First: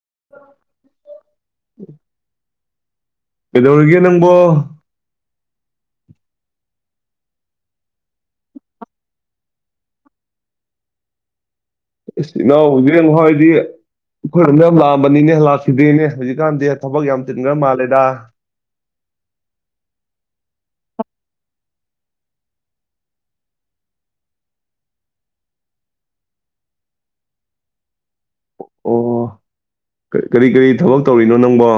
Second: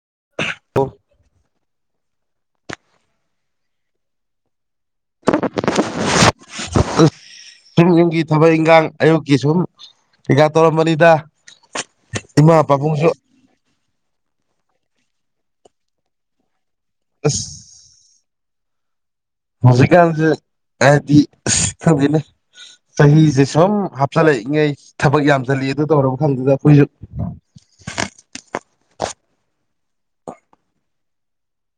[unintelligible] ꯀꯩꯗꯧꯔꯤꯒꯦ ꯅꯪꯕꯣ ꯑ ꯁꯨꯝ ꯌꯨꯝꯒꯤ ꯊꯕꯛ ꯏꯪꯈꯥꯡ ꯑꯌꯨꯛꯀꯤ ꯁꯨꯝ ꯀꯩꯀꯥ ꯇꯧꯔꯝꯕꯅꯤꯗ ꯏꯃꯥ ꯏꯅꯥꯎ ꯄꯥꯕꯨꯡꯁꯨ [unintelligible] ꯑꯩꯈꯣꯏꯅ ꯅ ꯌꯥꯝ ꯂꯥꯛꯑꯝꯕꯅꯤꯅꯦ ꯂꯥꯛꯈꯤꯗꯦꯅꯦ ꯍꯧꯖꯤꯛꯀꯥꯟꯗꯤ ꯊꯕꯛ ꯌꯥꯝ ꯑꯁ ꯆꯤꯟꯈ꯭ꯔ ꯃꯥꯜꯂꯦꯗ ꯍꯧꯖꯤꯛꯀꯥꯟꯁꯦ ꯍꯥꯏꯗꯤ ꯈꯪꯗꯦꯅꯦ ꯆꯍꯤꯁꯦ ꯁꯨꯝ ꯍꯥꯞꯆꯤꯜꯂꯛꯏꯉꯩ ꯊꯕꯛ ꯌꯥꯝꯁꯤꯜꯂꯤ ꯑꯗꯨ ꯇꯧꯔꯕ ꯈꯗꯨꯗ ꯑꯩꯈꯣꯏꯁꯨ ꯑꯣ ꯀꯔꯤ ꯀꯔꯤ ꯊꯕꯛ ꯇꯧꯔꯤꯅꯣ ꯅꯪꯕꯣ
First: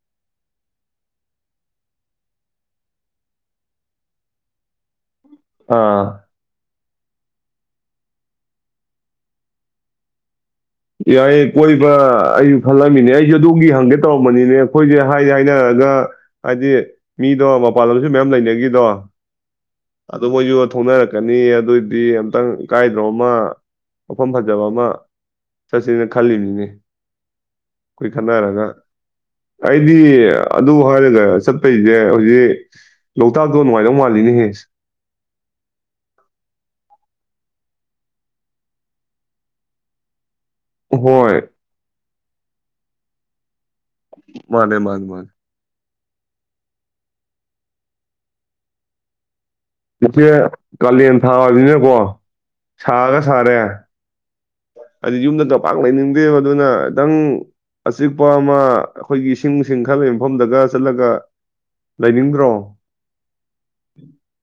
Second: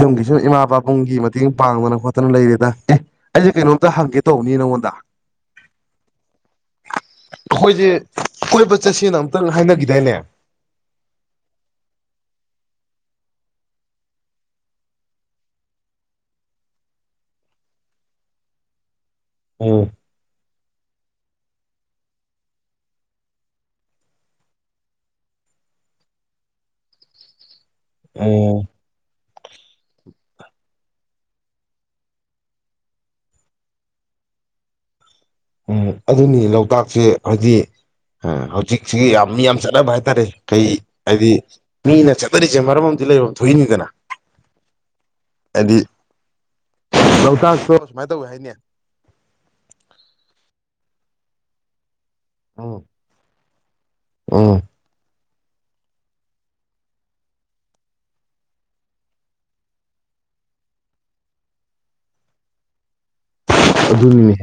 ꯌꯨꯝꯒꯤ ꯁꯨꯝ ꯏꯃꯥ ꯄꯕꯥꯕꯨꯡꯒꯤ ꯃꯇꯦꯡ ꯄꯥꯡꯗꯅ ꯈꯣꯠꯇꯅ ꯂꯩꯔꯦꯗ ꯑꯦ ꯑꯩꯁꯦ ꯀꯩꯅꯣꯝꯇ ꯍꯪꯒꯦ ꯇꯧꯕꯅꯤ ꯅꯪꯉꯣꯟꯗ ꯑꯥ ꯑꯩꯈꯣꯏꯁꯦ ꯀꯣꯏꯕ ꯆꯠꯁꯦꯅ ꯑꯝꯇꯪ ꯍꯥꯏꯅꯈꯤꯗꯥꯏꯅꯦ ꯌꯥꯏꯌꯦ ꯀꯣꯏꯕ ꯑꯩꯁꯨ ꯈꯜꯂꯝꯃꯤꯅꯦ ꯑꯩꯁꯨ ꯑꯗꯨꯗꯣꯝꯒꯤ ꯍꯪꯒꯦ ꯇꯧꯔꯝꯕꯅꯤꯅꯦ ꯑꯩꯈꯣꯏꯁꯦ ꯍꯥꯏ ꯍꯥꯏꯅꯔꯒ ꯍꯥꯏꯗꯤ ꯃꯤꯗꯣ ꯃꯄꯥꯟꯂꯝꯁꯨ ꯃꯌꯥꯝ ꯂꯩꯅꯈꯤꯗꯣ ꯎꯝ ꯑꯗꯨꯕꯨꯁꯨ ꯊ ꯊꯣꯛꯅꯔꯛꯦ ꯆꯠꯀꯅꯤ ꯑꯗꯨꯑꯣꯏꯗꯤ ꯑꯝꯇꯪ ꯀꯥꯏꯗ꯭ꯔꯣ ꯑꯃ ꯃꯐꯝ ꯐꯖꯕ ꯑꯃ ꯆꯠꯁꯤꯅ ꯈꯜꯂꯤꯅꯤꯅꯤ ꯑꯩꯈꯣꯏ ꯎꯝ ꯈꯟꯅꯔꯒ ꯑꯩꯗꯤ ꯑꯗꯨ ꯍꯥꯏꯔꯒ ꯆꯠꯄꯩꯁꯦ ꯍꯧꯖꯤꯛ ꯂꯣꯛꯇꯥꯛꯇꯣ ꯅꯨꯡꯉꯥꯏꯗꯧ ꯃꯥꯜꯂꯤꯅꯦꯍꯦ ꯎ ꯑꯗꯨꯅꯤ ꯂꯣꯛꯇꯥꯛꯁꯦ ꯍꯥꯏꯗꯤ ꯍꯧꯖꯤꯛꯁꯤꯒꯤ ꯌꯥꯝ ꯃꯤ ꯌꯥꯝ ꯆꯠꯅꯕ ꯍꯥꯏꯇꯥꯔꯦ ꯀꯩ ꯍꯥꯏꯗꯤ ꯍꯣꯏ ꯃꯤꯅ ꯆꯠ ꯂꯩꯔꯤꯁꯦ ꯃꯔꯝ ꯑꯃꯗꯤ ꯂꯩꯔꯣ ꯊꯣꯛꯣꯏꯏꯅꯤ ꯃꯥꯅꯦ ꯃꯥꯅꯦ ꯃꯥꯅꯦ ꯂꯇꯥꯛꯁꯨ ꯁꯨꯃꯥꯏꯅ ꯇꯧꯋꯤ ꯍꯥꯏꯅꯦ ꯏꯆꯦ ꯀꯥꯂꯦꯟ ꯊꯥꯅꯤꯅꯀꯣ ꯎꯝ ꯁꯥꯥꯒ ꯁꯥꯔꯦ ꯎꯝ ꯑꯗꯤ ꯌꯨꯝꯗ ꯄꯥꯛ ꯂꯩꯅꯤꯡꯗꯦ ꯃꯗꯨꯅ ꯈꯤꯇꯪ ꯑꯆꯤꯛꯄ ꯑꯃ ꯑꯩꯈꯣꯏꯒꯤ ꯏꯁꯤꯡꯁꯤꯡ ꯈꯜ ꯂꯩ ꯃꯐꯝꯗꯒ ꯆꯠꯂꯒ ꯂꯩꯅꯤꯡꯗ꯭ꯔꯣ ꯑꯗꯨꯅꯤꯅꯦ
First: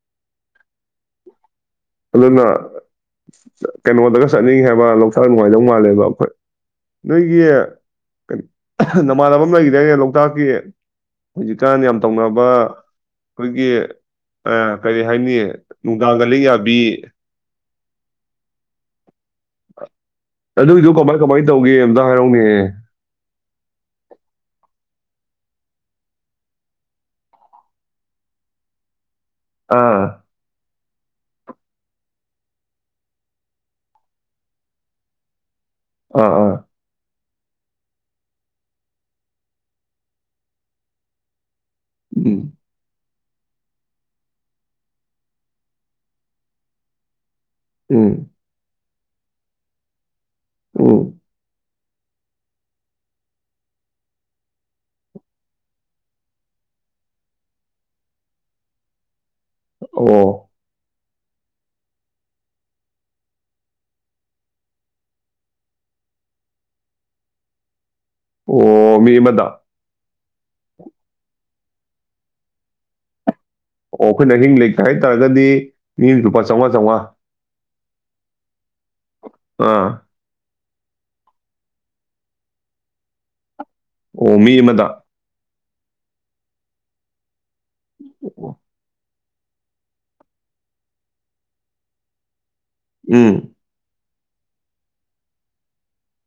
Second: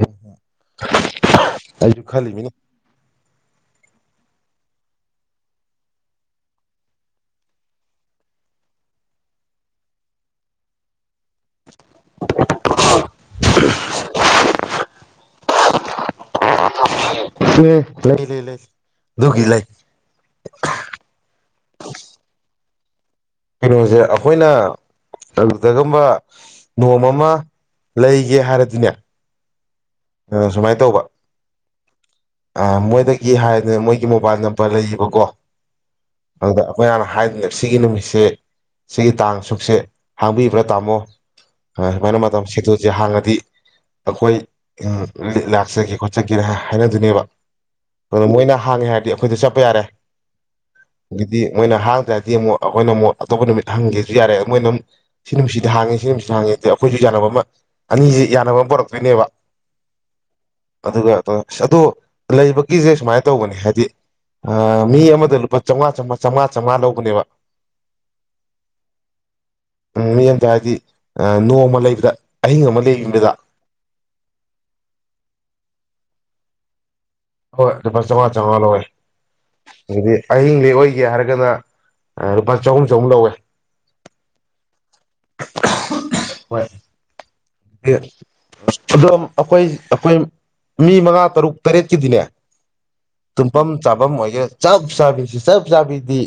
[unintelligible] ꯑꯩꯁꯨ ꯈꯜꯂꯤ ꯑꯗꯨꯅ ꯃꯤꯅꯦ ꯀꯩꯅꯣꯗꯒ ꯆꯠꯅꯤꯡꯉꯤ ꯍꯥꯏꯕ ꯂꯣꯛꯇꯥꯛ ꯅꯨꯡꯉꯥꯏꯗꯧ ꯃꯥꯜꯂꯦꯕ ꯑꯩꯈꯣꯏ ꯅꯣꯏꯒꯤ ꯅꯃꯥꯟꯅꯕ ꯂꯩꯈꯤꯗꯅꯦ ꯂꯣꯛꯇꯥꯛꯀꯤ ꯍꯧꯖꯤꯛꯀꯥꯟ ꯌꯥꯝ ꯇꯧꯅꯕ ꯑꯩꯈꯣꯏꯒꯤ ꯀꯔꯤ ꯍꯥꯏꯅꯤ ꯃꯅꯨꯡꯒꯥꯡꯒꯂꯤ ꯌꯥ ꯑꯦ [unintelligible] ꯂꯩ ꯂꯩ ꯑꯗꯨꯒꯤ ꯂꯩ ꯑꯗꯨꯒꯤꯗꯣ ꯀꯃꯥꯏ ꯀꯃꯥꯏ ꯇꯧꯒꯦ ꯑꯝꯇ ꯍꯥꯏꯔꯛꯅꯦ ꯀꯩꯅꯣꯁꯦ ꯑꯩꯈꯣꯏꯅ ꯑꯗꯨꯗꯒꯨꯝꯕ ꯅꯣꯡꯃ ꯑꯃ ꯂꯩꯒꯦ ꯍꯥꯏꯔꯗꯤꯅꯦ ꯑꯥ ꯑꯝ ꯁꯨꯃꯥꯏꯅ ꯇꯧꯕꯧꯕ [inaudible] ꯑ ꯃꯣꯏꯗꯒꯤ ꯍꯥꯏꯅꯦ ꯃꯣꯏꯒꯤ ꯃꯣꯕꯥꯏꯜ ꯅꯝꯕꯔ ꯂꯩꯌꯦꯕꯀꯣ ꯑꯥ ꯑꯗꯨ ꯑꯥ ꯑꯩꯈꯣꯏ ꯍꯥꯟꯅ ꯍꯥꯏ ꯁꯤꯒꯤ ꯅꯨꯃꯤꯠꯁꯦ ꯁꯤꯒꯤ ꯇꯥꯡ ꯑ ꯁꯨꯛꯁꯦ ꯍꯥꯡꯕꯤꯕ꯭ꯔꯥ ꯇꯥꯃꯣ ꯁꯨꯃꯥꯏꯅ ꯃꯇꯝ ꯎꯝ ꯁꯇꯨꯁꯦ ꯍꯥꯡ ꯗꯤ ꯑꯩꯈꯣꯏ ꯂꯥꯛꯆꯒꯦ ꯈꯣꯠꯆꯒꯦ ꯍꯥꯏꯅꯗꯨꯅꯦꯕ ꯎꯝ ꯑꯗꯨ ꯃꯣꯏꯅ ꯍꯥꯡꯉꯦ ꯍ ꯑꯩꯈꯣꯏꯗ ꯆꯠꯄ ꯌꯥꯔꯦ ꯎꯝ ꯑꯗꯨꯗꯤ ꯃꯣꯏꯅ ꯍꯥꯡ ꯇ꯭ꯔꯗꯤ ꯑꯃꯨꯛ ꯑꯩꯈꯣꯏꯅ ꯑꯃꯨꯛ ꯑꯇꯣꯞꯄ ꯅꯨꯃꯤꯠ ꯍꯪꯒꯦꯁꯨ ꯌꯥꯔꯦ ꯃꯣꯏꯅ ꯑꯃꯝ ꯁꯤ ꯅꯨꯃꯤꯠꯁꯤꯗꯤ ꯍꯥꯡꯉꯦ ꯁꯤ ꯅꯨꯃꯤꯁꯤꯠꯗ ꯍꯥꯡꯉꯦꯗꯤ ꯑꯩꯈꯣꯏꯁꯨ ꯌꯥꯅꯕ ꯑꯃ ꯑꯅꯤꯁꯤ ꯌꯥꯅꯕ ꯑꯃ ꯄꯨꯔꯛꯇꯣꯏꯅꯦꯕ ꯑꯣ ꯑꯗꯨꯒ ꯑꯗꯣ ꯂꯩꯕꯒꯤꯁꯦ ꯁꯨꯃꯥꯏꯅ ꯇꯧꯕꯅꯦ ꯍꯥꯏꯗꯤ ꯃꯤ ꯑꯃꯗ ꯂꯨꯄꯥꯥꯃꯉꯥ ꯆꯝꯃꯉꯥ ꯆꯥꯝꯃꯉꯥ ꯆꯥꯝꯃꯉꯥ ꯂꯧꯕꯅꯦꯕ ꯑꯣ ꯃꯤ ꯃꯗꯥ ꯃꯤꯠ ꯑꯃꯗ ꯍꯥꯏꯗꯤ ꯅꯣꯡꯃ ꯂꯩꯕꯗ ꯑꯍꯤꯡ ꯑꯃ ꯂꯩꯗꯨꯗ ꯑꯣ ꯑꯩꯈꯣꯏꯅ ꯑꯍꯤꯡ ꯂꯩꯇꯦ ꯍꯥꯏꯇꯥꯥꯔꯒꯗꯤ ꯃꯤ ꯂꯨꯄꯥ ꯆꯥꯝꯃꯉꯥ ꯆꯥꯝꯃꯉꯥ ꯍꯣꯏ ꯂꯨꯄꯥ ꯆꯥꯝꯃꯉꯥ ꯆꯥꯝꯃꯉꯥ ꯂ ꯑꯥ ꯑꯗꯨꯗꯤ ꯑꯍꯤꯡꯗꯤ ꯑꯣꯏꯒꯦ ꯍꯥꯏꯔꯒꯅ ꯂꯨꯄꯥ ꯆꯍꯨꯝ ꯆꯍꯨꯝ ꯂꯧꯋꯦ ꯑꯣ ꯃꯤ ꯑꯃꯗ ꯍꯣꯏ ꯑꯣ, ꯗ ꯑꯩꯈꯣꯏ ꯑꯩꯈꯣꯏ ꯃꯤ ꯃꯉꯥ ꯇꯔꯨꯛ ꯇꯔꯦꯠꯀꯤꯗꯤꯅꯦ ꯎꯝ ꯇꯨꯝꯐꯝ ꯆꯥꯐꯝ ꯑꯣꯏ ꯆꯞ ꯆꯥꯕꯤꯁꯤ ꯆꯞ ꯆꯥꯕꯤꯗꯤ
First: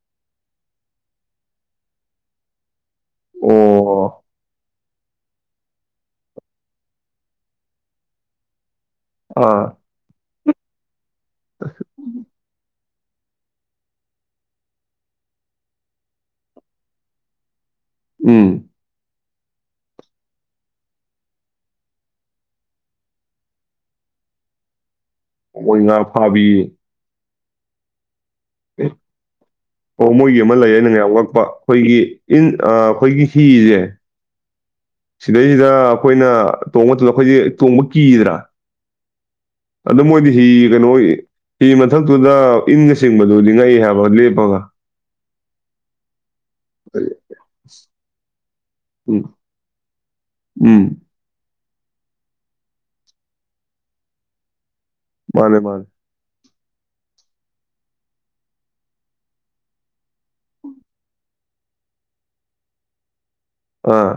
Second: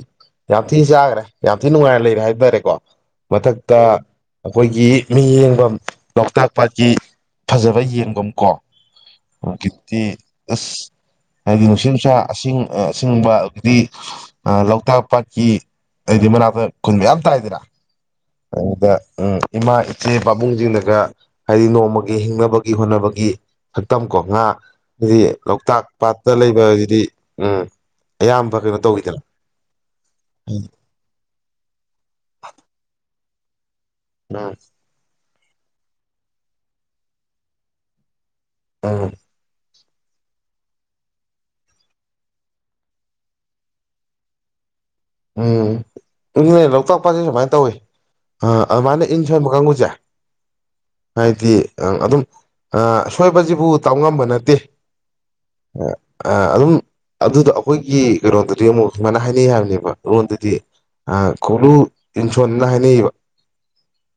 ꯌꯥꯝ ꯊꯤ ꯆꯥꯈ꯭ꯔꯦ ꯌꯥꯝ ꯊꯤꯅ ꯅꯨꯡꯉꯥꯏꯅ ꯂꯩꯔꯦ ꯍꯥꯏꯕ ꯇꯥꯔꯦꯀꯣ ꯃꯊꯛꯇ ꯑꯣ ꯑꯩꯈꯣꯏꯒꯤ ꯃꯤꯠꯌꯦꯡꯐꯝ ꯂꯣꯛꯇꯥꯛ ꯄꯥꯠꯀꯤ ꯐꯖꯕ ꯌꯦꯟꯒꯨꯝ ꯀꯣ ꯑꯣ ꯑꯥ ꯀꯤ ꯑꯁ ꯍꯥꯏꯗꯤ ꯅꯨꯡꯁꯤꯠ ꯅꯨꯡꯁꯥ ꯑꯁꯤꯡ ꯑꯁꯤꯒꯨꯝꯕ ꯑꯗꯨꯗꯤ ꯂꯣꯛꯇꯥꯛ ꯄꯥꯠꯀꯤ ꯍꯥꯏꯗꯤ ꯃꯅꯥꯛꯇ ꯈꯨꯟ ꯃꯌꯥꯝ ꯇꯥꯏꯗꯅ ꯎꯝ ꯑꯗꯨꯗ ꯎꯝ ꯏꯃꯥ ꯏꯆꯦ ꯄꯥꯕꯨꯡꯖꯤꯡꯅꯥꯒ ꯍꯥꯏꯗꯤ ꯅꯣꯡꯃꯒꯤ ꯍꯤꯡꯅꯕꯒꯤ ꯍꯣꯠꯅꯕꯒꯤ ꯁꯛꯇꯝ ꯀꯣ ꯉꯥꯁ ꯑꯗꯨꯗꯤ ꯃꯣꯏ ꯂꯣꯛꯇꯥꯛ ꯉꯥ ꯄꯥꯠꯇ ꯐꯥꯕꯤ ꯂꯩꯕꯖꯤꯗꯤ ꯑꯥ ꯑꯣ ꯃꯣꯏꯒꯤ ꯑꯃ ꯂꯩꯌꯦ ꯑꯩꯅ ꯉꯥꯏ ꯋꯥꯛꯄ ꯑꯩꯈꯣꯏꯒꯤ ꯏꯟ ꯑꯩꯈꯣꯏꯒꯤ ꯊꯤꯌꯦ ꯑꯥ ꯁꯤꯗꯩꯖꯤꯗ ꯑꯩꯈꯣꯏꯅ ꯇꯣꯡꯕ ꯃꯇꯝꯗ ꯑꯩꯈꯣꯏꯒꯤ ꯇꯣꯡꯕ ꯀꯤꯗꯥꯅ ꯎꯝ ꯑꯗꯨ ꯃꯣꯏꯗꯤ ꯍꯤ ꯀꯩꯅꯣ ꯍꯤ ꯃꯊꯛꯇꯨꯗ ꯏꯟꯒ ꯆꯤꯡꯕꯗꯨ ꯉꯛꯏ ꯍꯥꯏꯕ ꯂꯦꯞꯄꯒ ꯎꯝ ꯏ ꯂꯣꯛꯇꯥꯛ ꯄꯥꯠꯁꯦ ꯁꯨꯃꯥꯏꯅ ꯇꯧꯋꯤ ꯑ ꯑꯗꯨꯃꯥꯏꯅ ꯎꯝ ꯏꯟ ꯁꯣꯏꯕ ꯀꯥꯡꯕꯨꯁꯦ ꯎꯝ ꯍꯥꯏꯗꯤ ꯑꯪ ꯑꯗꯨꯝꯁꯣꯏꯕꯁꯤꯕꯨ ꯇꯥꯎꯉꯝꯕ ꯅꯠꯇꯦ ꯃꯥꯅꯦ ꯃꯥꯅꯦ ꯑ ꯑ ꯑꯗꯨꯝ ꯑꯗꯨꯗꯣ ꯑꯩꯈꯣꯏꯒꯤ ꯀꯩꯅꯣꯗꯨꯗꯤ ꯑꯃꯨꯛ ꯁꯨꯃꯥꯏꯅ ꯍꯥꯏꯅꯩ ꯍꯥꯏꯕꯅꯦꯕ ꯗꯨꯗꯤ ꯀꯂꯨ ꯏꯁꯨꯣꯅ ꯍꯥꯏꯅꯩꯕ ꯑꯥ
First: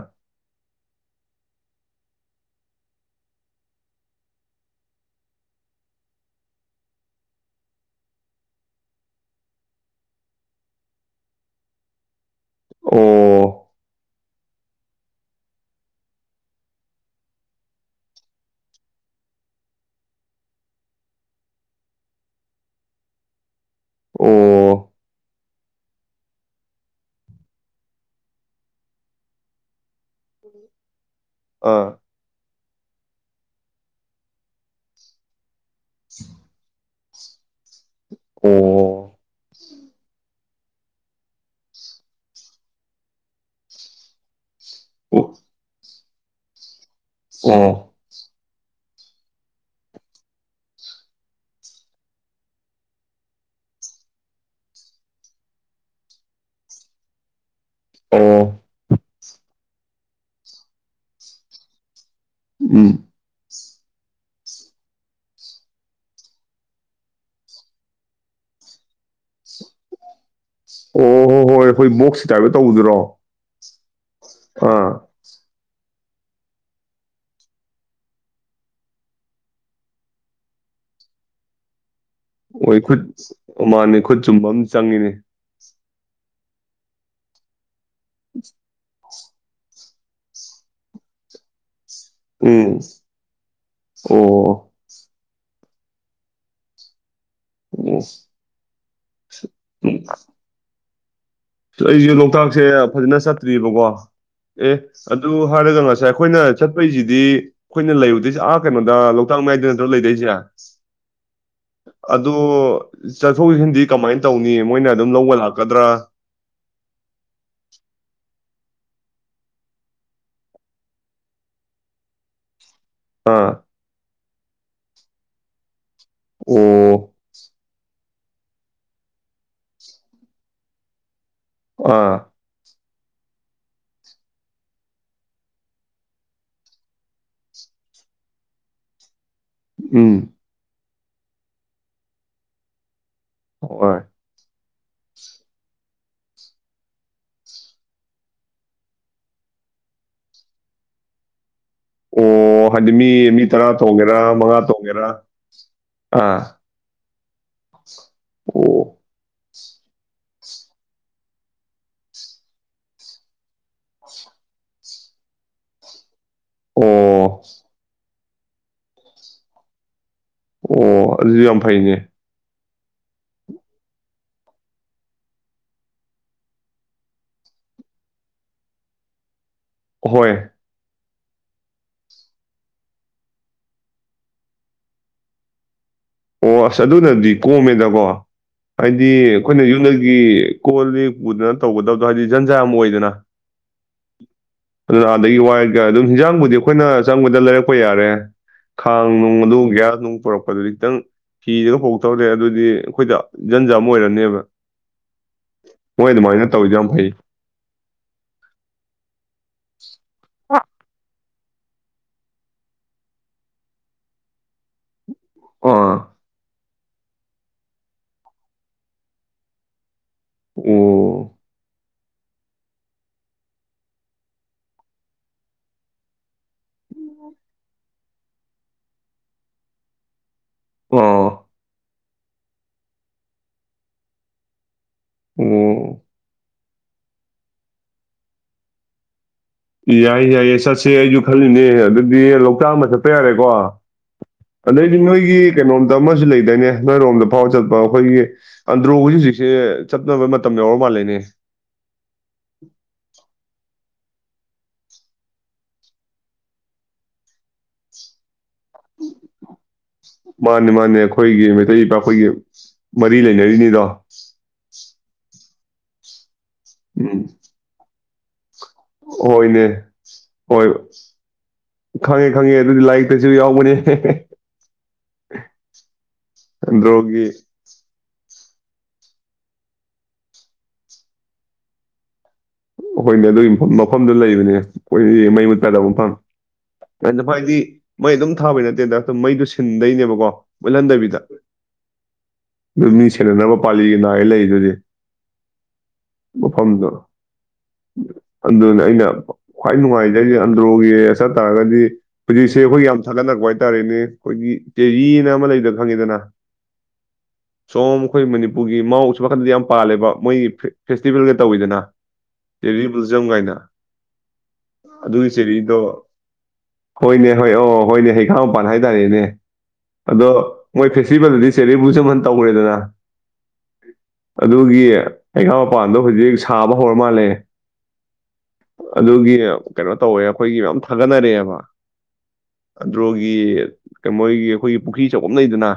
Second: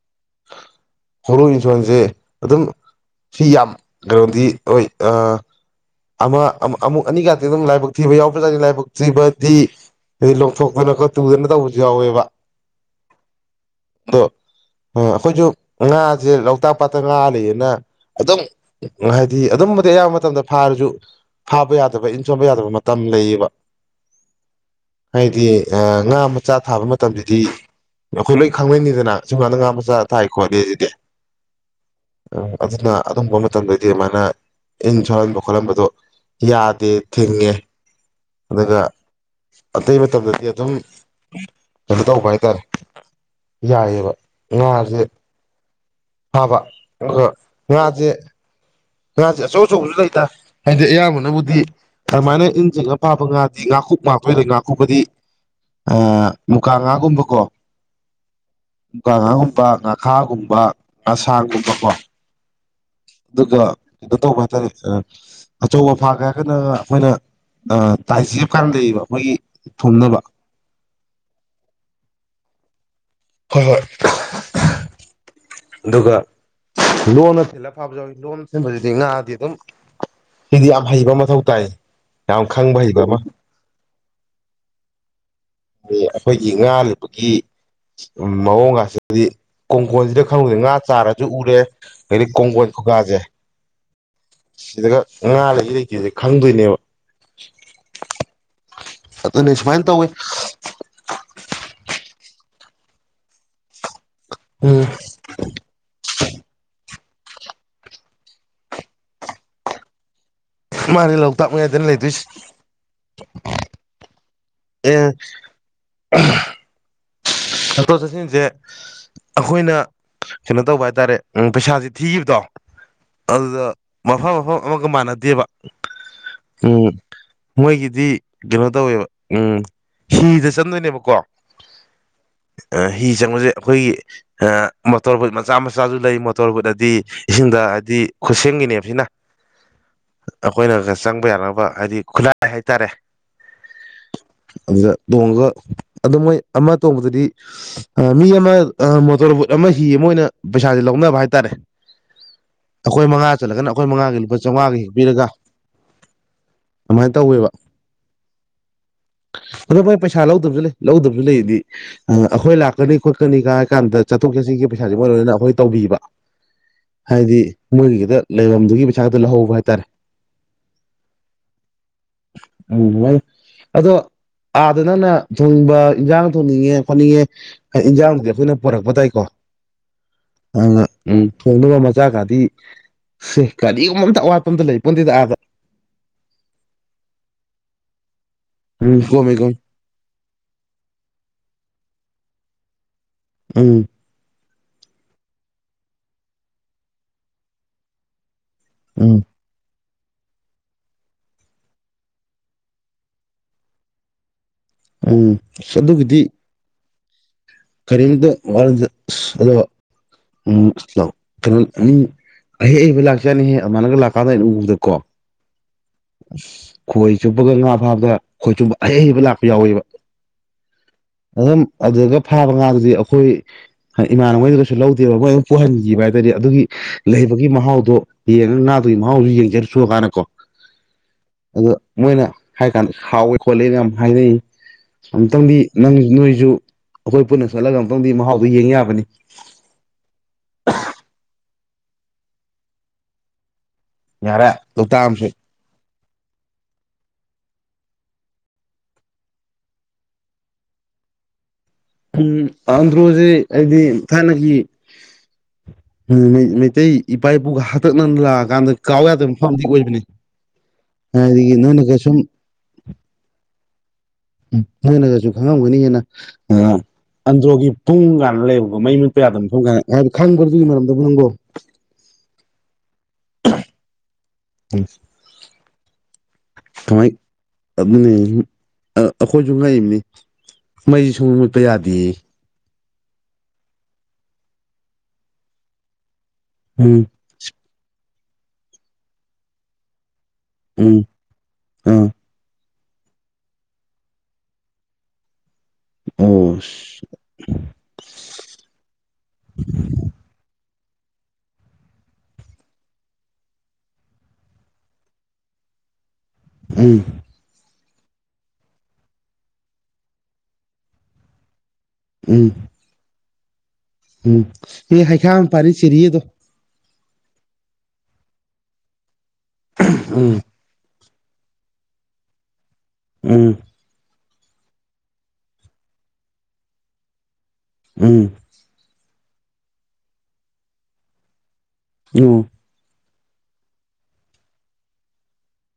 ꯍꯣꯔꯣꯛ ꯌꯦꯟꯁꯣꯟꯁꯦ ꯑꯗꯨꯝ ꯁꯤ ꯌꯥꯝ ꯀꯩꯅꯣꯗꯤ ꯍꯣꯏ ꯑꯃ ꯑꯃꯨꯛ ꯑꯅꯤꯈꯛꯇꯤ ꯑꯗꯨꯝ ꯂꯥꯏꯕꯛ ꯊꯤꯕ ꯌꯥꯎꯕ꯭ꯔꯖꯥꯠꯅꯤ ꯂꯥꯏꯕꯛ ꯊꯤꯕꯗꯤ ꯊꯣꯛꯇꯅ ꯈꯣ ꯇꯨꯗꯅ ꯇꯧꯕꯁꯨ ꯌꯥꯎꯋꯦꯕ ꯑꯣ ꯑꯗꯣ ꯑꯩꯈꯣꯏꯁꯨ ꯉꯥꯁꯦ ꯂꯣꯛꯇꯥꯛ ꯄꯥꯠꯇ ꯉꯥ ꯂꯩꯌꯦꯅ ꯑꯗꯨꯝ ꯍꯥꯏꯗꯤ ꯑꯗꯨꯝꯝꯕꯗꯤ ꯑꯌꯥꯝꯕ ꯃꯇꯝꯗ ꯐꯥꯔꯁꯨ ꯐꯥꯕ ꯌꯥꯗꯕ ꯏꯟ ꯁꯣꯟꯕ ꯌꯥꯗꯕ ꯃꯇꯝ ꯂꯩꯌꯦꯕ ꯑꯣ ꯍꯥꯏꯗꯤ ꯉꯥ ꯃꯆꯥ ꯊꯥꯕ ꯃꯇꯝꯁꯤꯗꯤ ꯑꯩꯈꯣꯏ ꯂꯣꯏ ꯈꯪꯅꯅꯤꯗꯅ ꯁꯨꯝꯀꯥꯟꯗ ꯉꯥ ꯃꯆꯥ ꯇꯥꯏꯈꯣꯅꯦꯦꯗꯦ ꯑꯥ ꯑ ꯑꯗꯨꯅ ꯑꯗꯨꯝꯕ ꯃꯇꯝꯗꯗꯤ ꯑꯗꯨꯃꯥꯏꯅ ꯏꯟ ꯁꯣꯍꯟꯕ ꯈꯣꯠꯍꯟꯕ ꯣ ꯌꯥꯗꯦ ꯊꯦꯡꯉꯦ ꯑꯣ ꯑꯗꯨ ꯀ ꯑꯇꯩ ꯃꯇꯝꯗꯗꯤ ꯑꯗꯨꯝ ꯀꯩꯅꯣ ꯇꯧꯕ ꯍꯥꯏꯇꯥꯔꯦ ꯌꯥꯏꯌꯦꯕ ꯉꯥꯁꯦ ꯑꯣ ꯐꯥꯕ ꯑ ꯑꯣ ꯉꯁꯦ ꯉꯥꯁꯦ ꯑꯆꯧ ꯑꯆꯧꯕꯁꯨ ꯂꯩꯇ ꯍꯥꯏꯗꯤ ꯑꯌꯥꯝꯕꯅꯕꯨꯗꯤ ꯑꯗꯨꯃꯥꯏꯅ ꯏꯟꯁꯤꯡꯦꯛꯅ ꯐꯥꯕ ꯉꯥꯗꯤ ꯉꯥꯀꯨꯞ ꯉꯥꯛꯇꯣꯏꯗ ꯉꯥꯀꯨꯞꯄꯗꯤ ꯃꯨꯀꯥ ꯉꯥꯒꯨꯝꯕꯀꯣ ꯑꯣ ꯃꯨꯀꯥꯉꯥꯒꯨꯝꯕ ꯉꯥꯈꯥꯒꯨꯝꯕ ꯉꯁꯥꯡꯒꯨꯝꯕꯀꯣ ꯎꯝ ꯑꯗꯨꯒ ꯀꯩꯅꯣ ꯇꯧꯕ ꯍꯥꯏ ꯇꯔꯦ ꯑꯆꯧꯕ ꯐꯥꯒꯦ ꯍꯥꯏꯔꯒꯅ ꯑꯩꯈꯣꯏꯅ ꯇꯥꯏꯁꯤꯞꯀꯥꯟꯗꯩꯕ ꯑꯩꯈꯣꯏꯒꯤ ꯊꯨꯝꯅꯕ ꯑꯣ ꯍꯣ ꯍꯣꯏ ꯍꯣꯏ ꯑꯩꯈꯣꯏ ꯕꯣꯛꯁꯤ ꯀꯥꯏꯕ ꯇꯧꯕꯗꯨꯔꯣ ꯍꯣꯏ ꯍꯣꯏ ꯑꯥ ꯑꯗꯨꯒ ꯂꯣꯟꯅ ꯊꯤꯂꯒ ꯐꯕꯁꯨꯎꯋꯏ ꯂꯣꯟꯅ ꯊꯤꯟꯕꯁꯤꯗꯤ ꯉꯥꯗꯤ ꯑꯗꯨꯝ ꯁꯤꯗꯤ ꯌꯥꯝ ꯍꯩꯕ ꯃꯊꯧ ꯇꯥꯏ ꯌꯥꯝ ꯍꯣꯏ ꯈꯪꯕ ꯈꯨꯠ ꯍꯩꯕ ꯑꯃ ꯃꯥꯟꯅꯤ ꯈꯨꯠ ꯆꯨꯝꯕ ꯑꯃ ꯆꯪꯉꯤꯅꯦ ꯑ ꯑꯩꯈꯣꯏꯒꯤ ꯉꯥ ꯂꯨꯕꯒꯤ ꯃꯑꯣꯡꯉꯥꯁꯦ ꯑꯗꯨꯗꯤ ꯀꯣꯟꯀꯣꯟꯖꯤꯗ ꯈꯪꯗꯦ ꯉꯥ ꯆꯥꯔꯖꯨ ꯎꯔꯦ ꯑꯗꯩꯗꯤ ꯀꯣꯡꯒꯣꯟ ꯎꯝ ꯈꯨꯀꯥꯖꯦ ꯑꯣ ꯁꯤꯗꯒ ꯉꯥ ꯂꯩ ꯂꯩꯇꯦꯖꯦ ꯈꯪꯗꯣꯏꯅꯦꯕ [unintelligible] ꯑꯗꯨꯅꯦ ꯁꯨꯃꯥꯏꯅ ꯇꯧꯏ꯫ [unintelligible] ꯑꯩꯖꯦ ꯂꯣꯛꯇꯥꯛꯁꯦ ꯐꯖꯅ ꯆꯠꯇ꯭ꯔꯤꯌꯦꯕꯀꯣ ꯑꯦ ꯎꯝ ꯑꯗꯨ ꯍꯥꯏꯔꯒ ꯉꯁꯥꯏ ꯑꯩꯈꯣꯏꯅ ꯆꯠꯄꯩꯖꯤ ꯁꯤꯗꯤ ꯑꯩꯈꯣꯏꯅ ꯂꯩꯔꯨꯗꯣꯏꯁꯦ ꯑꯥ ꯀꯩꯅꯣꯗ ꯂꯣꯛꯇꯥꯛ ꯃꯌꯥꯏꯗ ꯅꯠꯇ꯭ꯔ ꯂꯩꯗꯣꯏꯖꯦ ꯃꯥꯅꯦ ꯂꯣꯛꯇꯥꯛ ꯃꯌꯥꯏꯗꯅ ꯂꯩꯗꯣꯏꯁꯦ ꯑꯗꯣ ꯆꯠꯊꯣꯛ ꯁꯤꯟꯗꯤ ꯀꯃꯥꯏꯅ ꯇꯧꯅꯤ ꯃꯣꯏꯅ ꯑꯦ ꯑꯗꯨꯝ ꯂꯧꯕ ꯂꯥꯛꯀꯗ꯭ꯔꯥ ꯆꯠꯊꯣꯛ ꯆꯠꯁꯤꯟꯁꯦ ꯑꯈꯣꯏꯅ ꯀꯩꯅꯣ ꯇꯧꯕ ꯍꯥꯏꯇꯥꯔꯦ ꯄꯩꯁꯥꯥꯖꯦ ꯊꯤꯒꯤꯕꯗꯣ ꯑꯥ ꯑꯗꯨꯗ ꯃꯐꯝ ꯑꯃꯒꯥ ꯑꯃꯒ ꯃꯥꯟꯅꯗꯦꯕ ꯎꯝ ꯑꯣ ꯃꯣꯏꯒꯤꯗꯤ ꯀꯩꯅꯣ ꯇꯧꯋꯦꯕ ꯎꯝ ꯍꯤꯗ ꯆꯪꯗꯣꯏꯅꯦꯕꯀꯣ ꯑꯥ ꯑ ꯍꯤ ꯆꯪꯕꯖꯪ ꯑꯩꯈꯣꯏꯒꯤ ꯑ ꯃꯣꯇꯣꯔ ꯕꯨꯠ ꯃꯆꯥ ꯃꯆꯥꯖꯨ ꯂꯩ ꯃꯣꯇꯣꯔ ꯕꯨꯠ ꯑꯗꯤ ꯏꯁꯤꯡꯗ ꯍꯥꯏꯗꯤ ꯈꯨꯠꯁꯦꯝꯒꯤꯅꯦꯕ ꯁꯤꯅ ꯎꯝ ꯑꯈꯣꯏꯅ [unintelligible] ꯆꯪꯕ ꯌꯥꯅꯕ ꯍꯥꯏꯗꯤ ꯈꯨꯠꯂꯥꯏ ꯍꯥꯏꯇꯥꯔꯦ ꯑꯣꯍꯣꯏ ꯑꯗꯨꯗ ꯇꯣꯡꯉꯒ ꯑꯗꯣ ꯃꯣꯏ ꯑꯃ ꯇꯣꯡꯕꯗꯗꯤ ꯑ ꯃꯤ ꯑꯃ ꯑ ꯃꯣꯇꯣꯔ ꯕꯨꯠ ꯑꯃ ꯍꯤ ꯑꯃ ꯑꯣꯏꯅ ꯄꯩꯁꯥꯖꯦ ꯂꯧꯅꯕ ꯍꯥꯏꯇꯥꯔꯦ꯫ ꯑꯣ ꯍꯥꯏꯗꯤ ꯑꯩꯈꯣꯏ ꯃꯤ ꯃꯉꯥ ꯃꯤ ꯇꯔꯥ ꯆꯠꯂꯒꯅ ꯑꯩꯈꯣꯏ ꯇꯣꯡꯒꯦꯔꯥ ꯃꯉꯥꯒꯤ ꯂꯨꯄꯥ ꯃꯉꯥ ꯆꯥꯝꯃꯉꯥꯒ ꯍꯦꯛ ꯇꯣꯡꯒꯦꯔꯥ ꯄꯤꯔꯒ ꯑꯥ ꯑꯗꯨꯃꯥꯏꯅ ꯇꯧꯋꯦꯕ ꯑꯣ ꯑꯗꯣ ꯚꯥꯏ ꯄꯩ ꯄꯩꯁꯥ꫰ꯂꯧꯗꯕꯖꯨ ꯂꯩ ꯂꯧꯗꯕꯖꯨ ꯂꯩꯌꯦꯗꯤ ꯑ ꯑꯩꯈꯣꯏ ꯂꯥꯛꯀꯅꯤ ꯈꯣꯠꯀꯅꯤꯒ ꯍꯥꯏ ꯀꯥꯟꯗ ꯆꯠꯊꯣꯛ ꯆꯠꯁꯤꯟꯒꯤ ꯄꯩꯁꯥꯥꯖꯦ ꯃꯣꯏ ꯂꯣꯏꯅ ꯑꯩꯈꯣꯏ ꯇꯧꯕꯤꯕ ꯍꯥꯏꯗꯤ ꯑꯣ ꯃꯣꯏꯒꯤꯗ ꯂꯩꯕꯝꯗꯨꯒꯤ ꯄꯩꯁꯥ ꯈꯛꯇ ꯂꯍꯧꯕ ꯍꯥꯏꯇꯥꯔꯦ ꯑꯣ ꯑꯗꯨꯖꯨ ꯌꯥꯝ ꯐꯩꯅꯦ ꯎꯝꯂꯩ ꯑꯗꯣ ꯑꯥꯗ ꯅꯪꯅ ꯊꯣꯡꯅꯤꯡꯕ ꯏꯟꯖꯥꯡ ꯊꯣꯡꯅꯤꯡꯉꯦ ꯈꯣꯠꯅꯤꯡꯉꯦ ꯑ ꯏꯟꯖꯥꯡꯗꯨꯗꯤ ꯑꯩꯈꯣꯏꯅ ꯄꯣꯔꯛꯄ ꯇꯥꯏꯀꯣ꯫ ꯍꯣꯏ ꯎꯝ ꯊꯣꯡꯅꯕ ꯃꯆꯥꯛꯒꯥꯗꯤ ꯁꯦ ꯀꯔꯤꯒꯨꯝꯕ ꯑꯝꯇ ꯑꯋꯥꯠꯄ ꯑꯝꯇ ꯂꯩꯄꯣꯟꯇꯦꯗ ꯑꯥꯗ꯫ ꯑꯣ ꯑꯁ ꯑꯗꯨꯅꯗꯤ ꯀꯣꯝꯃꯦꯗꯀꯣ ꯎꯝ ꯍꯥꯏꯗꯤ ꯀꯣꯝꯃꯦ ꯀꯣꯝꯃꯦ ꯑꯈꯣꯏꯅ ꯌꯨꯝꯒꯤ ꯀꯣꯜ ꯂꯤꯛ ꯄꯨꯗꯅ ꯇꯧꯒꯗꯕꯗꯣ ꯍꯥꯏꯗꯤ ꯖꯟꯖꯥ ꯃꯨꯛ ꯑꯣꯏꯗꯅ ꯎꯝ ꯑꯗꯨ ꯑꯥꯗꯒꯤ ꯋꯥꯏꯒ ꯑꯗꯨꯝ ꯋꯥꯏꯔꯒ ꯍꯤꯟꯖꯥꯡꯕꯨꯗꯤ ꯑꯩꯈꯣꯏꯅ ꯆꯪꯕꯗ ꯂꯩꯔꯛꯄ ꯌꯥꯔꯦ ꯎꯝ ꯈꯥꯡꯅꯨꯡ ꯑꯗꯨꯨ‌ ꯒ꯭ꯌꯥ ꯅꯨꯡ ꯄꯨꯔꯛꯄꯗꯨꯗꯤ ꯈꯤꯇꯪ ꯍꯤꯗꯒ ꯄꯨꯔꯛꯇꯧꯔꯦ ꯑꯗꯨꯗꯤ ꯑꯈꯣꯏꯗ ꯖꯟꯖ ꯑꯃ ꯑꯣꯏꯔꯅꯦꯕ ꯎꯝ ꯑꯁ ꯃꯣꯏ ꯑꯗꯨꯒꯤꯗꯤ ꯑꯗꯨꯃꯥꯏꯅ ꯇꯧꯋꯤꯗꯣ ꯌꯥꯝ ꯐꯩ ꯀꯔꯤꯝꯗ ꯋꯥꯔꯨꯅꯨꯗ ꯑꯁ ꯑꯗꯨꯒ ꯑꯥ ꯎꯝ [unintelligible] ꯀꯩꯅꯣ ꯎꯝ ꯑꯍꯩ ꯍꯩꯕ ꯂꯥꯛꯆꯥꯠꯅꯤꯍꯦ ꯑꯗꯨꯃꯥꯏꯅꯒ ꯂꯥꯛꯀꯥꯟꯗꯩꯅ ꯎꯕꯗꯀꯣ ꯑꯁꯤ ꯈꯣꯏ ꯆꯨꯞꯄꯒ ꯉꯥ ꯐꯥꯕꯗ ꯈꯣꯏ ꯆꯨꯞꯄ ꯑꯍꯩ ꯑꯍꯩꯕ ꯂꯥꯛꯄ ꯌꯥꯎꯋꯦꯕ ꯑꯣ ꯑꯗꯨꯝ ꯑꯗꯨꯗꯒ ꯐꯥꯕ ꯉꯥꯗꯨꯗꯤ ꯑꯈꯣꯏ ꯏꯃꯥꯟꯅ ꯉꯣꯏꯗꯨꯗꯁꯨ ꯂꯧꯗꯦꯕ ꯃꯣꯏ ꯑꯃ ꯄꯨꯍꯟꯈꯤꯕ ꯍꯥꯏ ꯇꯔꯗꯤ ꯑꯗꯨꯒꯤ ꯂꯩꯕꯒꯤ ꯃꯍꯥꯎꯗꯣ ꯌꯦꯡꯉ ꯉꯥꯗꯨꯒꯤ ꯃꯍꯥꯎꯗꯨ ꯌꯦꯡꯖꯔꯨꯆꫭ ꯀꯥꯏꯅꯀꯣ ꯑꯥ ꯑꯗ ꯃꯣꯏꯅ ꯍꯥꯏ ꯀꯥꯟꯗ ꯍꯥꯎꯋꯦ ꯈꯣꯠꯂꯦꯅ ꯌꯥꯝ ꯍꯥꯏꯅꯩ ꯑꯃꯨꯛꯇꯪꯗꯤ ꯅꯪ ꯑꯣ ꯅꯣꯏ ꯖꯨ ꯑꯈꯣꯏ ꯄꯨꯟꯅ ꯆꯠꯂꯒ ꯑꯃꯨꯛꯇꯪꯗꯤ ꯃꯍꯥꯎꯗꫭ ꯌꯦꯡ ꯌꯥꯕꯅꯤ ꯑꯦ ꯑꯗꯨꯗꯤ ꯂꯣꯛꯇꯥꯛ ꯑꯃ ꯆꯠꯄ ꯌꯥꯔꯦꯀꯣ ꯌꯥꯔꯦ ꯑꯗꯩꯗꯤ ꯂꯣꯛꯇꯥꯛ ꯑꯃꯁꯨ ꯅꯣꯏꯒꯤ ꯀꯩꯅꯣ ꯑꯃꯁꯨ ꯂꯩꯗꯣꯏꯅꯦ ꯅꯣꯏꯔꯣꯝꯗ ꯐꯥꯎꯔ ꯆꯠꯄ ꯑꯈꯣꯏꯒꯤ ꯑꯟꯗ꯭ꯔꯣ ꯍꯧꯖꯤꯛ ꯍꯧꯖꯤꯛꯁꯦ ꯆꯠꯅꯕ ꯃꯇꯝ ꯌꯥꯎꯔ ꯃꯥꯜꯂꯦꯅꯦ ꯎꯝ ꯑꯟꯗ꯭ꯔꯣꯖꯦ ꯑꯩꯗꯤ ꯊꯥꯏꯅꯒꯤ ꯎꯝ ꯃꯩꯇꯩ ꯏꯄꯥ ꯏꯄꯨꯒꯤ ꯍꯥꯛꯇꯛ ꯂꫭꯝꯗ ꯂꯥꯛ ꯃꯥꯅꯦ ꯃꯥꯅꯦ ꯍꯥꯏꯗꯤ ꯑꯈꯣꯏꯒꯤ ꯃꯩꯇꯩꯒꯤꯗ ꯅꯣꯏꯅꯒ ꯁꯨꯝ ꯑꯈꯣꯏꯒꯤ ꯃꯔꯤ ꯂꯩꯅꯔꯤꯅꯤꯗꯣ ꯎꯝ ꯅꯣꯏꯅꯒꯁꯨ ꯈꯪꯉꯝꯒꯅꯤ ꯍꯦꯟꯅ ꯑ ꯎꯝ ꯑꯟꯗ꯭ꯔꫭꯒꯤ ꯊꯨꯡ ꯌꯥꯝ ꯂꯩꯕ ꯑꯣ ꯃꯩ ꯃꯨꯠꯄ ꯌꯥꯗꯕ ꯍꯣꯏꯅꯦ ꯃꯐꯝꯅꯤ ꯍꯥꯏ ꯍꯥꯏꯕ ꯍꯣꯏ ꯈꯪꯕ꯭ꯔꯗꯨꯒꯤ ꯃꯔꯝꯗꯕꯨ ꯅꯪꯕꫭ ꯈꯪꯉꯦ ꯈꯪꯉꯦ ꯑꯗꯨꯗꯤ ꯂꯥꯏꯛ ꯇꯖꯨ ꯌꯥꯎꯕꯅꯦ ꯍꯦ ꯍꯦ ꯎꯝ ꯑꯟꯗ꯭ꯔꯣꯒꯤ ꯑ ꯑꯈꯣꯏꯖꯨ ꯉꯛꯏꯝꯅꯤ ꯃꯩ ꯁꯨꯡꯃꯨꯠ ꯃꯨꯠꯄ ꯌꯥꯗꯦꯌꯦ ꯑꯈꯣꯏꯅꯦ ꯑꯗꯨꯒꯤ ꯃꯐꯝ ꯃꯐꯝꯗꯨ ꯂꯩꯕꯅꯦ ꯑꯈꯣꯏꯒꯤ ꯃꯩ ꯃꯨꯠꯛꯄ ꯆꯥꯗꯕ ꯃꯐꯝ ꯎꯝ ꯑꯗꯨꯍꯥꯏꯗꯤ ꯃꯩ ꯑꯗꯨꯝ ꯊꯥꯕꯩ ꯅꯠꯇꯦꯗ ꯑꯗꯨꯝ ꯃꯩꯗꯨ ꯁꯤꯟꯗꯩꯅꯦꯕꯀꯣ ꯎꯝ ꯃꯨꯠꯍꯟꯗꯕꯤꯗ ꯑꯥ ꯑꯗꯨ ꯃꯤ ꯁꯦꯟꯅꯅꯕ ꯄꯥꯜꯂꯤ ꯅꯥꯏꯔ ꯂꯩꯗꯨꯗꯤ ꯑꯣ ꯃꯐꯝꯗ ꯑꯗꯨꯅꯤ ꯑꯩꯅ ꯈ꯭ꯋꯥꯏ ꯅꯨꯡꯉꯥꯏꯖꯩꯖꯦ ꯗ꯭ꯔꯣꯒꯤ ꯆꯠ ꯇꯥꯔꯒꯗꯤ ꯍꯨꯖꯤꯛꯁꯦ ꯑꯈꯣꯏ ꯌꯥꯝ ꯊꯥꯒꯠꯅꯔꯛꯄ ꯍꯥꯏꯇꯥꯥꯔꯦꯅꯦ ꯑꯈꯣꯏꯒꯤ ꯇꯦꯔꯤꯅ ꯑꯃ ꯂꯩꯗꯨ ꯈꯪꯉꯤꯗꯅ ꯎꯝ ꯁꯣꯝ ꯑꯩꯈꯣꯏ ꯃꯅꯤꯄꯨꯔꯒꯤ ꯃꯥꯎ ꯑꯁꯣꯝꯅꯥꯀꯟꯗꯗꯤ ꯌꯥꯝ ꯄꯥꯜꯂꯦꯕ ꯃꯣꯏꯒꯤ ꯐꯦ ꯐꯦꯁꯇꯤꯚꯦꯜꯒ ꯇꯧꯋꯤꯗꯅ ꯎꯝ ꯇꯦꯔꯤ ꯕꯨꯖꯝ ꯒꯥꯏꯅ ꯎꯝ ꯑꯦ ꯍꯩꯈꯥ ꯆꯦꯔꯤꯗꯣ ꯃꯄꯥꯟꯅꯤ ꯆꯦꯔꯤ ꯑꯗꯣ ꯍꯣꯏꯅꯦ ꯍꯣꯏ ꯑꯣ ꯍꯣꯏꯅꯦ ꯍꯩꯈꯥ ꯃꯄꯥꯟ ꯍꯥꯏꯇꯥꯔꯦꯅꯦ ꯑꯗꯣ ꯎꯝ ꯃꯣꯏ ꯐꯦꯁ ꯇꯤꯚꯦꯜ ꯗꯤ ꯆꯦꯔꯤ ꯕꯨꯖꯥꯝ ꯑꯟ ꯇꯧꯒꯔ꯭ꯦ ꯗꯅ ꯎꯝ ꯑꯗꯨꯒꯤ ꯍꯩꯈꯥ ꯃꯄꯥꯟꯗꯣ ꯍꯧꯖꯤꯛ ꯁꯥꯕ ꯍꯧꯔ ꯃꯥꯜꯂꯦ [inaudible] ꯎꯝ ꯑꯗꯨꯒꯤ ꯀꯩꯅꯣ ꯇꯧꯋꯦ ꯑꯈꯣꯏꯒꯤ ꯃꯌꯥꯝ ꯊꯥꯒꯠꯅꯔꯛꯑꯦꯕ [unintelligible] ꯗ꯭ꯔꯣꯒꯤ ꯀ ꯃꯣꯏꯒꯤ ꯑꯈꯣꯏꯒꯤ ꯄꯨꯈ꯭ꯔꯤ ꯆꯧꯕꯑꯝ ꯂꯩꯗꯅ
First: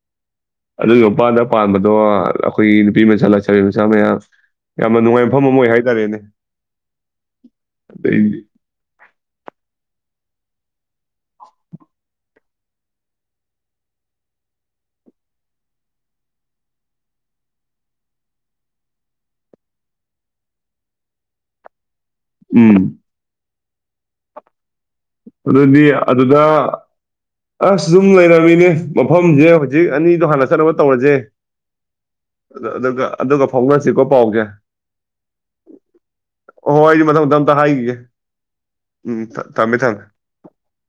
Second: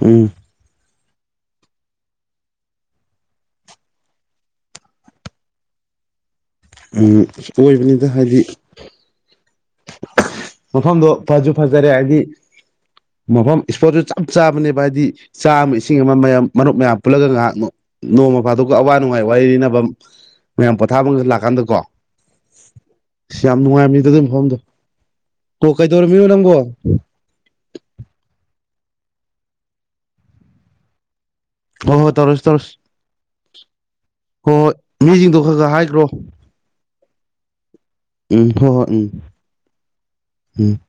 ꯎꯝ ꯑꯗꯨꯒꯤ ꯃꯄꯥꯟꯗ ꯄꯥꯟꯕꯗꯣ ꯑꯈꯣꯏꯒꯤ ꯅꯨꯄꯤ ꯃꯆꯥ ꯂꯩꯁꯥꯕꯤ ꯃꯆꯥ ꯃꯌꯥꯝ ꯌꯥꯝꯅ ꯅꯨꯡꯉꯥꯏꯕ ꯃꯐꯝ ꯑꯃ ꯑꯣꯏ ꯍꯥꯏ ꯇꯥꯔꯦꯅꯦ ꯑꯝ ꯑꯣꯏꯕꯅꯤꯗ ꯍꯥꯏꯗꯤ ꯃꯐꯝꯗꯣ ꯐꯖꯨ ꯐꯖꯔꯦ ꯍꯥꯏꯗꯤ ꯃꯐꯝ ꯏꯁꯄꯣꯠꯇꯨ ꯆꯞ ꯆꯥꯕꯅꯦꯕ ꯍꯥꯏꯗꯤ ꯆꯥ ꯑꯃ ꯏꯁꯤꯡ ꯑꯃ ꯃꯌꯥꯝ ꯃꯔꯨꯞ ꯃꯌꯥꯝ ꯄꯨꯜꯂꯒ ꯉꯥꯍꯥꯛ ꯅꯣꯡꯃ ꯐꯥꯗꯣꯛꯀ ꯑꯋꯥ ꯅꯨꯡꯉꯥꯏ ꯋꯥꯔꯤ ꯂꯤꯅꯕꯝ ꯃꯌꯥꯝ ꯄꯣꯊꯥꯕꯝ ꯒ ꯂꯥꯛꯀꯥꯟꯗꯀꯣ ꯎꯝ ꯑꯁ ꯌꯥꯝ ꯅꯨꯡꯉꯥꯏꯝꯅꯤꯗ ꯑꯗꯨꯏ ꯃꯐꯝꯗꯣ ꯑꯣ ꯑꯗꯨꯗꯤ ꯀꯩꯗꯧꯔꯝꯃꯤꯅꯣ ꯑꯗꯨꯗ ꯅꯪꯕꯣ ꯑꯁ ꯗꯨꯨꯝ ꯂꯩꯔꯝꯃꯤꯅꯦ ꯃꯐꯝꯖꯦ ꯍꯨꯖꯤꯛ ꯑꯅꯤꯗꯣ ꯍꯥꯟꯅ ꯆꯠꯅꯕ ꯇꯧꯔꯖꯦ ꯍꯣꯏ ꯍꯣꯏ ꯇꯧꯔꯁꯤ ꯑꯗ ꯇꯧꯔꯁꯤ ꯑꯗꯨꯒ ꯑꯗꯨꯒ ꯐꯥꯎꯅꯁꯤꯀꯣ ꯄꯥꯎꯖꯦ ꯍꯣꯏ ꯍꯣꯏ ꯃꯤꯁꯤꯡꯗꯣ ꯈꯔ ꯈꯔ ꯍꯥꯏꯈ꯭ꯔꯣ ꯑꯣ ꯑꯩꯖꯨ ꯃꯊꯪ ꯃꯊꯪ ꯑꯝꯇ ꯍꯥꯏꯒꯤꯒꯦ ꯎꯝ ꯍꯣꯏ ꯍꯣꯏ ꯎꯝ ꯊꯝꯃꯦ ꯊꯝꯃꯦ ꯎꯝ